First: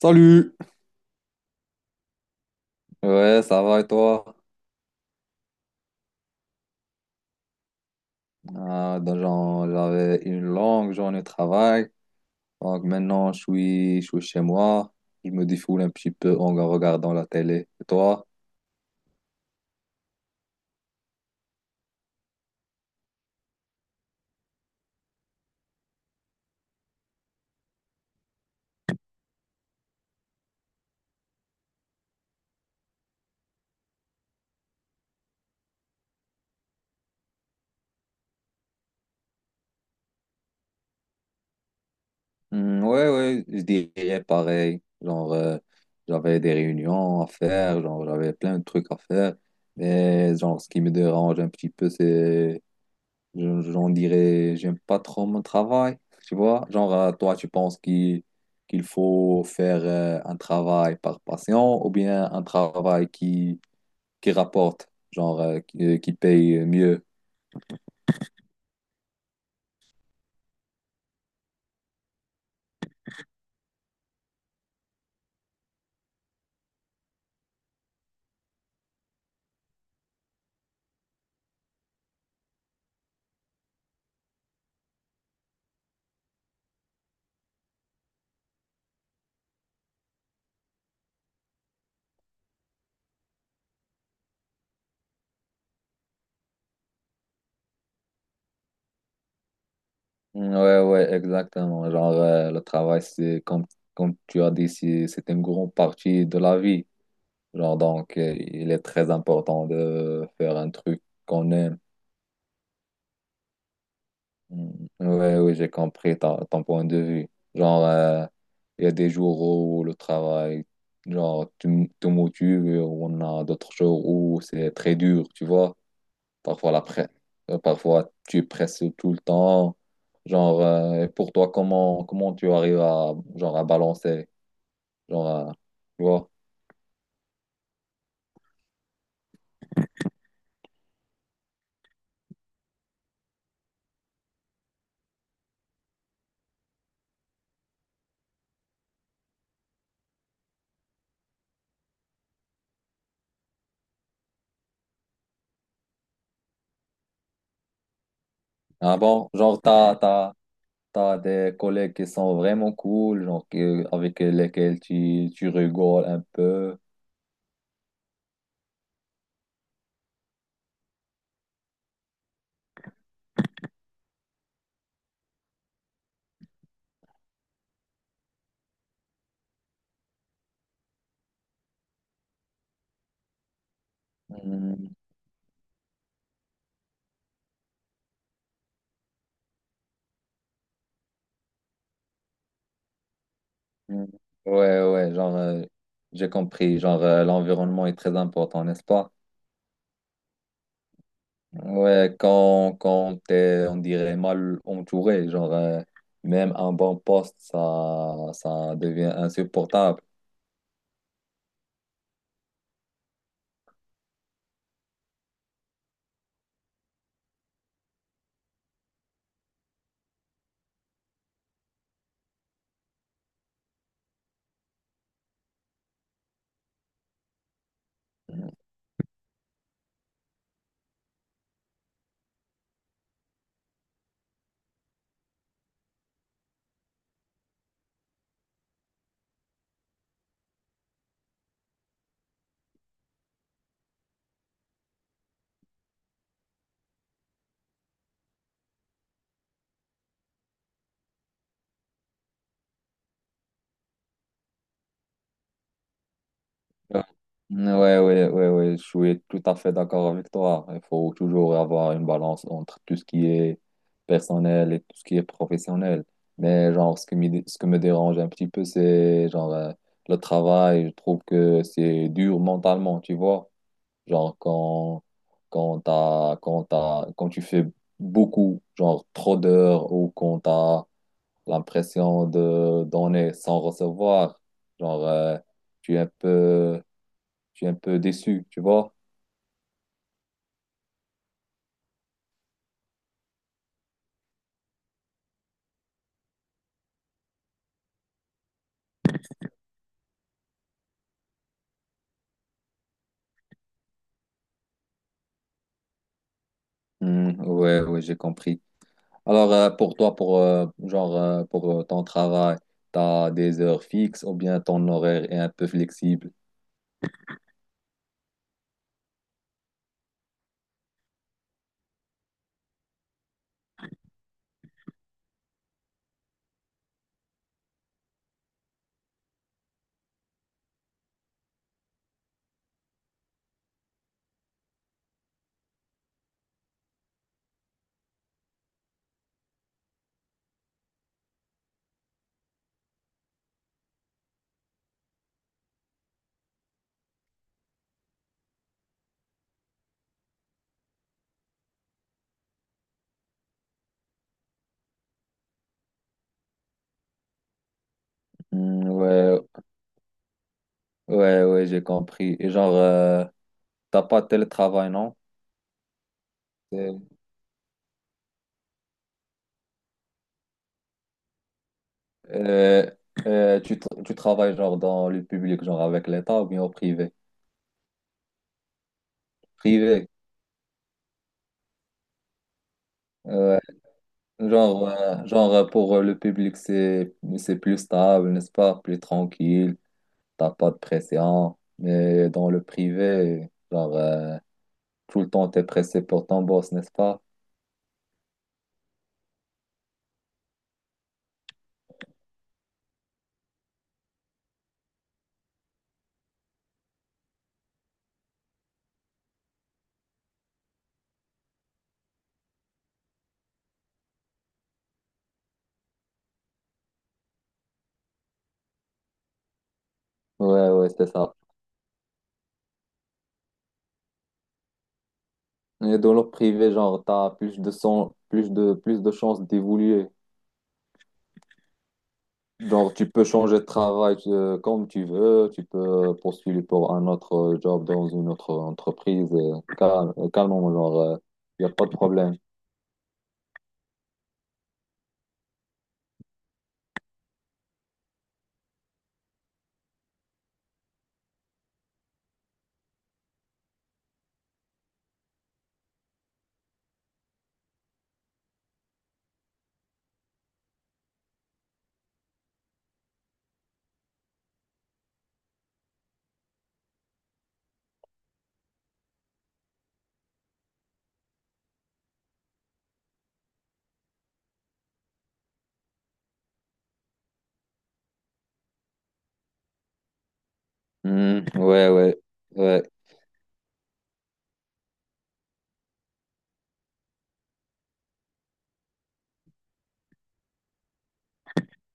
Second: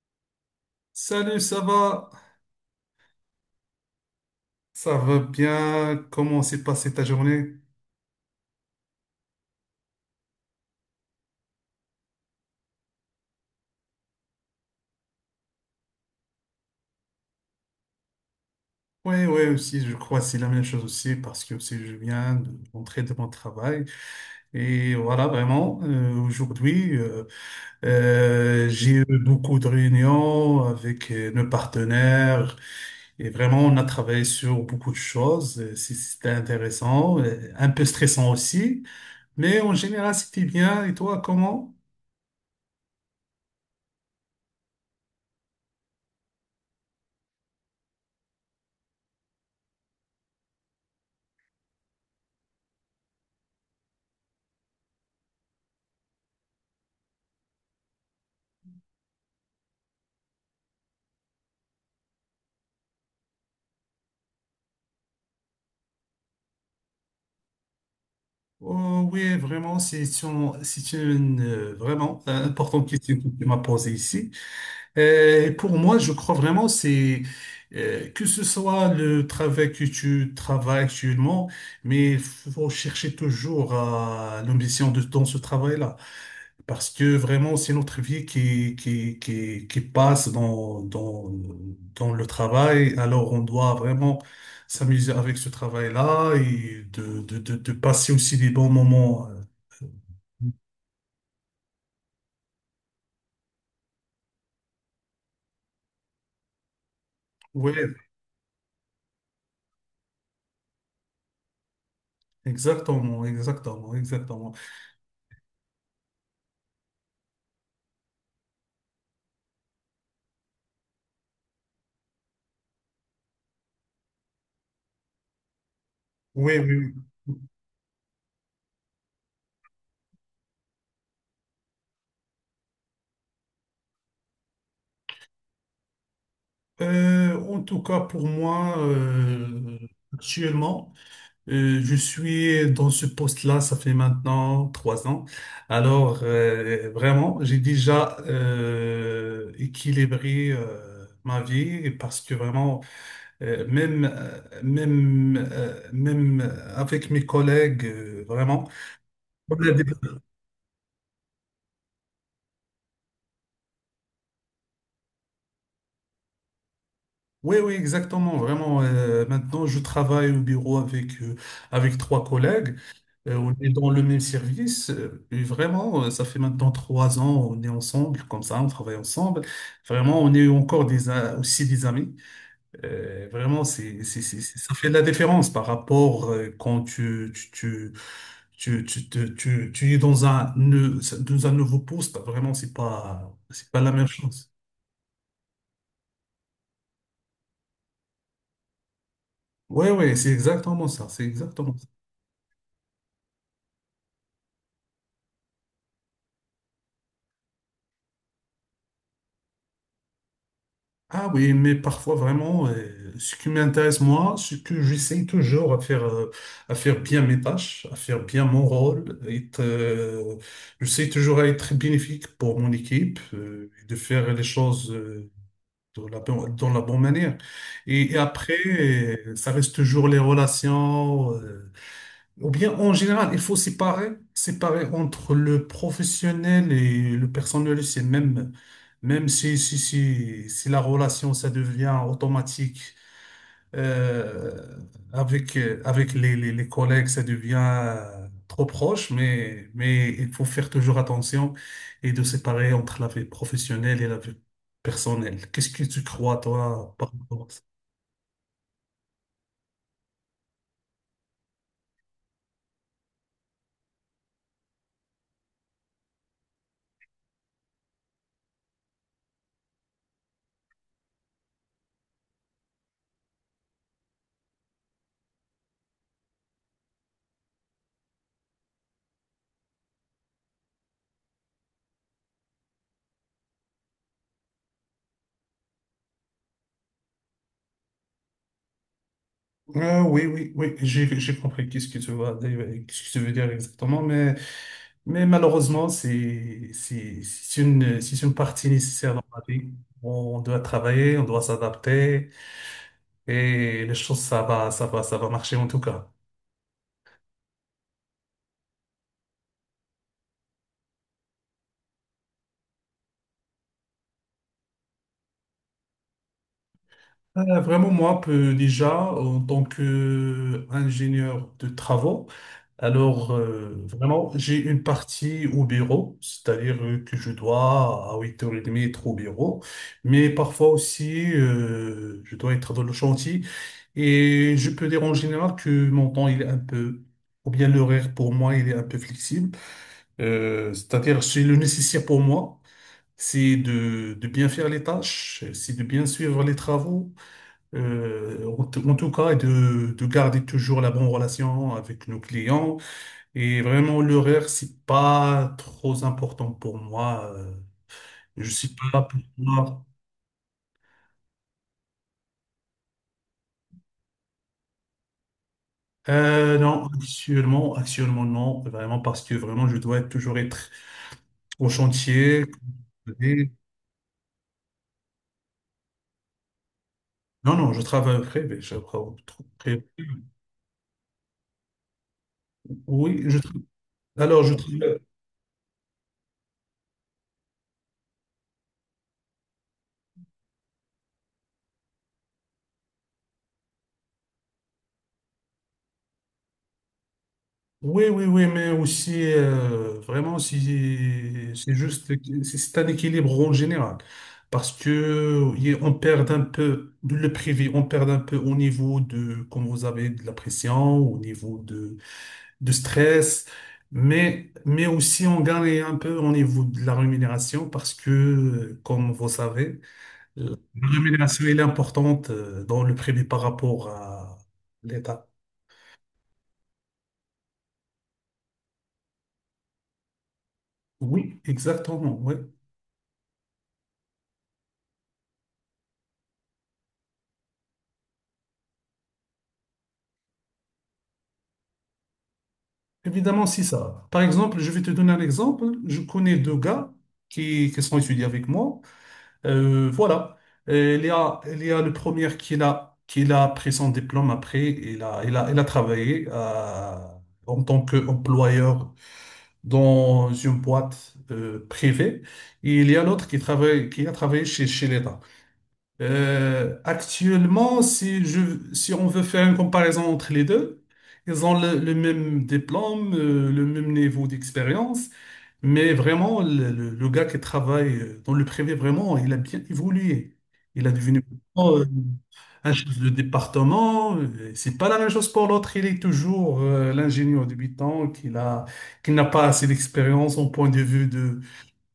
Salut! Salut, ça va? Ouais, ça va et toi? Ça va bien? Comment s'est passée ta journée? J'avais une longue journée de travail. Donc maintenant, je suis chez moi. Je me défoule un petit peu en regardant la télé. Et toi? Oui, oui, aussi, je crois que c'est la même chose aussi, parce que aussi, je viens de rentrer de mon travail. Et voilà, vraiment, aujourd'hui, j'ai eu beaucoup de réunions avec nos partenaires. Et vraiment, on a travaillé sur beaucoup de choses. C'était intéressant, un peu stressant aussi. Mais en général, c'était bien. Et toi, comment? Hmm, ouais, ouais, je dirais pareil. J'avais des réunions à faire. Genre, j'avais plein de trucs à faire. Mais genre, ce qui me dérange un petit peu, c'est J'en dirais, j'aime pas trop mon travail, tu vois. Genre, toi, tu penses qu'il faut faire un travail par passion ou bien un travail qui rapporte, qui paye mieux. Oui, vraiment, c'est une vraiment importante question que tu m'as posée ici. Et pour moi, je crois vraiment c'est que ce soit le travail que tu travailles actuellement, mais il faut chercher toujours à l'ambition de, dans ce travail-là. Parce que vraiment, c'est notre vie qui passe dans le travail. Alors, on doit vraiment s'amuser avec ce travail-là et de passer aussi des bons moments. Ouais, ouais, exactement. Le travail, c'est comme, comme tu as dit, c'est une grande partie de la vie. Oui, Il est très important de faire un truc qu'on aime. exactement, exactement, exactement. Mm. Ouais, oui, j'ai compris ton point de vue. Genre, euh, il y a des jours où le travail, genre, te motive, et on a d'autres jours où c'est très dur, tu vois. Oui, Parfois, oui, la oui. pre- Parfois, tu presses tout le temps. Et pour toi, comment tu arrives à, genre, à balancer? Genre, à- Tu vois. En tout cas, pour moi, actuellement, je suis dans ce poste-là, ça fait maintenant trois ans. Alors, vraiment, j'ai déjà équilibré ma vie parce que vraiment, même avec mes collègues, Ah bon, genre, t'as des collègues qui sont vraiment cool, avec lesquels tu rigoles un peu. oui, oui, exactement. Vraiment, maintenant, je travaille au bureau avec, avec trois collègues. On est dans le même service, et vraiment, ça fait maintenant trois ans, on est ensemble, comme ça, on travaille ensemble. Vraiment, on est encore des, aussi des amis. Vraiment, c'est- Ça fait de la différence par rapport quand tu es dans un, dans un nouveau poste. Vraiment, c'est pas la Mm. même chose. Ouais, ouais, j'ai compris, l'environnement est très important, n'est-ce pas? Oui, oui, c'est exactement ça. C'est exactement. Ouais, quand t'es, on dirait, mal entouré, même un bon poste, ça devient insupportable. Ah oui, mais parfois vraiment, ce qui m'intéresse moi, c'est que j'essaie toujours à faire bien mes tâches, à faire bien mon rôle, être, j'essaie toujours à être bénéfique pour mon équipe, et de faire les choses, dans la bonne manière. Et après, ça reste toujours les relations, ou bien en général, il faut séparer entre le professionnel et le personnel. C'est même, si la relation, ça devient automatique euh, avec, avec les collègues, ça devient trop proche, mais il faut faire toujours attention et de séparer entre la vie professionnelle et la vie personnelle. Qu'est-ce que tu crois, toi, par rapport à ça? Ouais, ouais, je suis tout à fait d'accord avec toi. Il faut toujours avoir une balance entre tout ce qui est personnel et tout ce qui est professionnel. Mais genre, ce qui me, ce que me dérange un petit peu, c'est le travail. Je trouve que c'est dur mentalement, tu vois. Genre, quand, quand tu fais beaucoup, genre trop d'heures ou quand t'as l'impression de donner sans recevoir, genre, euh, tu es un peu je suis un peu déçu, tu vois. Oui, oui, oui, j'ai compris qu'est-ce que tu veux, qu'est-ce que tu veux dire exactement, mais malheureusement, c'est une partie nécessaire dans la vie. On doit travailler, on doit s'adapter, et les choses, ça va marcher en tout cas. Hmm, ouais, ouais, j'ai compris. Alors, pour toi, pour, genre, pour ton travail, t'as des heures fixes ou bien ton horaire est un peu flexible? Vraiment, moi, un peu déjà, en tant qu'ingénieur de travaux, alors vraiment, j'ai une partie au bureau, c'est-à-dire que je dois à 8h30 être au bureau, mais parfois aussi, je dois être dans le chantier et je peux dire en général que mon temps, il est un peu, ou bien l'horaire pour moi, il est un peu flexible. C'est-à-dire c'est le nécessaire pour moi. C'est de bien faire les tâches, c'est de bien suivre les travaux, en tout cas, et de garder toujours la bonne relation avec nos clients. Et vraiment, l'horaire, c'est pas trop important pour moi. Je suis pas Hmm, là pour ouais, moi. ouais, ouais, j'ai compris. Et t'as pas de télétravail, non? Non, Euh, actuellement, non. Vraiment, parce que vraiment, toujours être au chantier. euh, Et Tu travailles genre dans le public, genre avec l'État ou bien au privé? non, non, je travaille au privé. Je travaille au privé. Privé. Oui, je, tra- Ouais. alors, je Genre, travaille. Genre pour le public, c'est plus stable, n'est-ce pas? Plus tranquille. T'as pas de pression. Mais dans le privé, tout le temps, t'es pressé pour ton boss, n'est-ce pas? Oui, oui, oui, mais aussi, vraiment, si, c'est juste, c'est un équilibre en général. Parce que on perd un peu de le privé, on perd un peu au niveau de, comme vous avez, de la pression, au niveau de stress, mais aussi on gagne un peu au niveau de la rémunération parce que, comme vous savez, la Ouais, ouais, c'est ça. rémunération, elle est importante dans le privé par rapport à l'État. Et dans le privé, genre, t'as plus de son- plus de chances d'évoluer. Oui, exactement, oui. Donc, tu peux changer de travail comme tu veux, tu peux postuler pour un autre job dans une autre entreprise, calmement, genre, il n'y a pas de problème. Évidemment, c'est ça. Par exemple, je vais te donner un exemple. Je connais deux gars qui sont étudiés avec moi. Voilà. Il y a le premier qui l'a pris son diplôme après. Il a travaillé en tant qu'employeur dans une boîte privée. Et il y a l'autre qui travaille, qui a travaillé chez l'État. Actuellement, si on veut faire une comparaison entre les deux, ils ont le même diplôme, le même niveau d'expérience, mais vraiment, le gars qui travaille dans le privé, vraiment, il a bien évolué. Il a devenu Hmm, euh, un ouais, chef de département. C'est pas la même chose pour l'autre. Il est toujours l'ingénieur débutant qui n'a pas assez d'expérience au point de vue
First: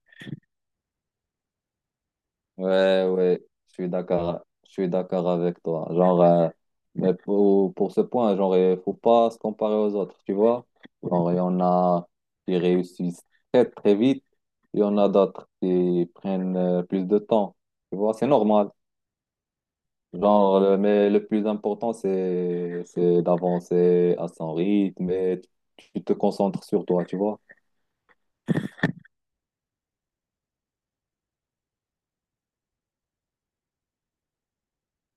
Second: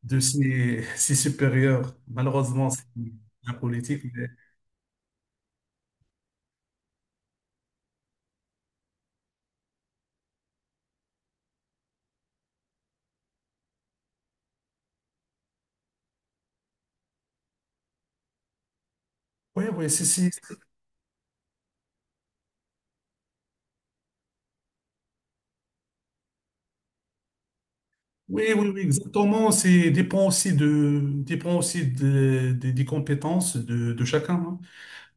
de ses, ses supérieurs. Malheureusement, c'est ouais, la politique. Je suis d'accord avec toi. Mais pour ce point, genre, il faut pas se comparer aux autres, tu vois? Genre, il y en a qui réussissent très, très vite, il y en a d'autres qui prennent plus de temps, tu vois? C'est normal. Oui, oui, c'est, c'est- Mais le plus important, c'est d'avancer à son rythme et tu te concentres sur toi, tu vois. oui, oui, oui, exactement. C'est dépend aussi de, des compétences de chacun, hein.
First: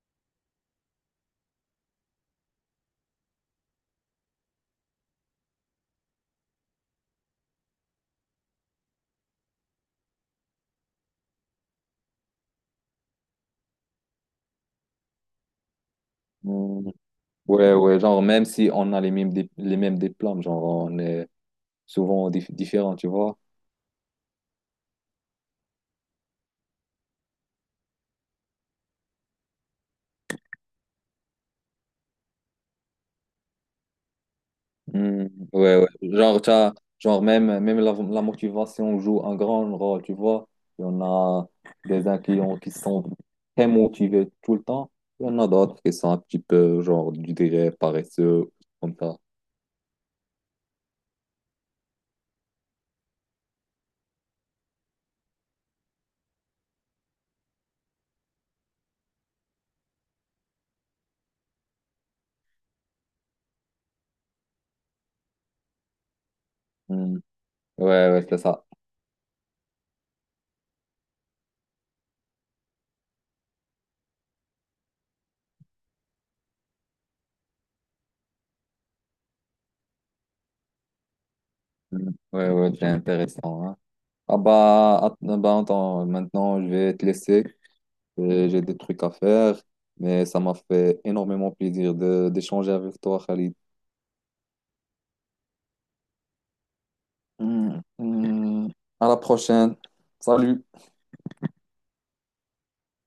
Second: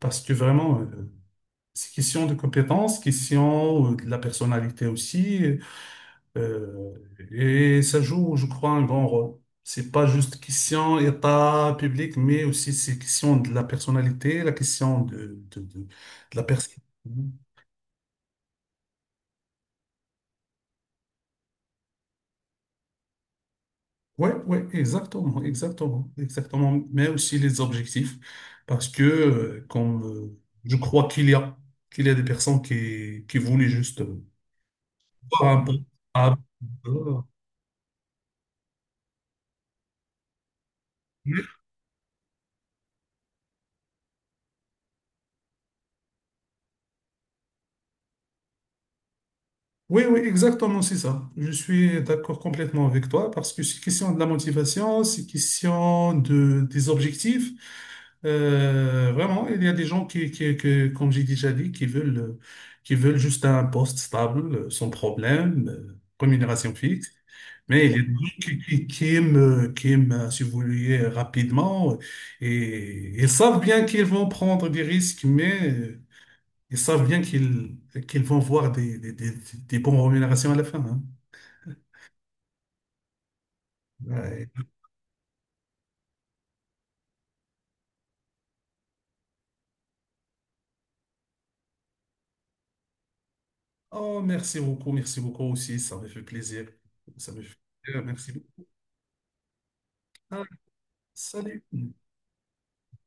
Parce que vraiment, c'est question de compétences, question de la personnalité aussi. euh, et ça joue, je crois, un grand rôle. C'est pas juste question état public, mais aussi c'est question de la personnalité, la question de la personne. Mm. Ouais, ouais, genre, même si on a les mêmes diplômes, genre, on est différents, tu vois. Ouais, ouais, exactement, exactement, exactement. Mais aussi les objectifs, parce que comme je crois qu'il y a des personnes qui voulaient juste Mm. voir un peu. Ouais, ouais, Ah, euh, genre même, même la motivation joue un grand rôle, tu vois. Il y en a des uns qui sont très motivés tout le temps, il y en a d'autres qui sont un petit peu, genre, je dirais, paresseux, comme ça. Oui, oui, exactement, c'est ça. Je suis d'accord complètement avec toi parce que c'est question de la motivation, c'est question de, des objectifs. Vraiment, il y a des gens que, comme j'ai déjà dit, qui veulent juste un poste stable, sans problème, rémunération fixe. Mm. Mais il y a des Ouais, ouais, gens c'est ça. Qui aiment, si vous voulez, rapidement et ils savent bien qu'ils vont prendre des risques, mais ils savent bien qu'ils vont voir des bonnes rémunérations à la fin, hein. Mm. Ouais, ouais, c'est intéressant. Hein. Ah Ouais. bah, att- euh, bah, attends, maintenant, je vais te laisser. J'ai des trucs à faire, mais ça m'a fait énormément plaisir de d'échanger avec toi, Khalid. Oh, merci beaucoup aussi. Ça me fait plaisir. Ça me fait Mm. plaisir. Merci beaucoup. Mm. À la prochaine. Ah, Salut. salut.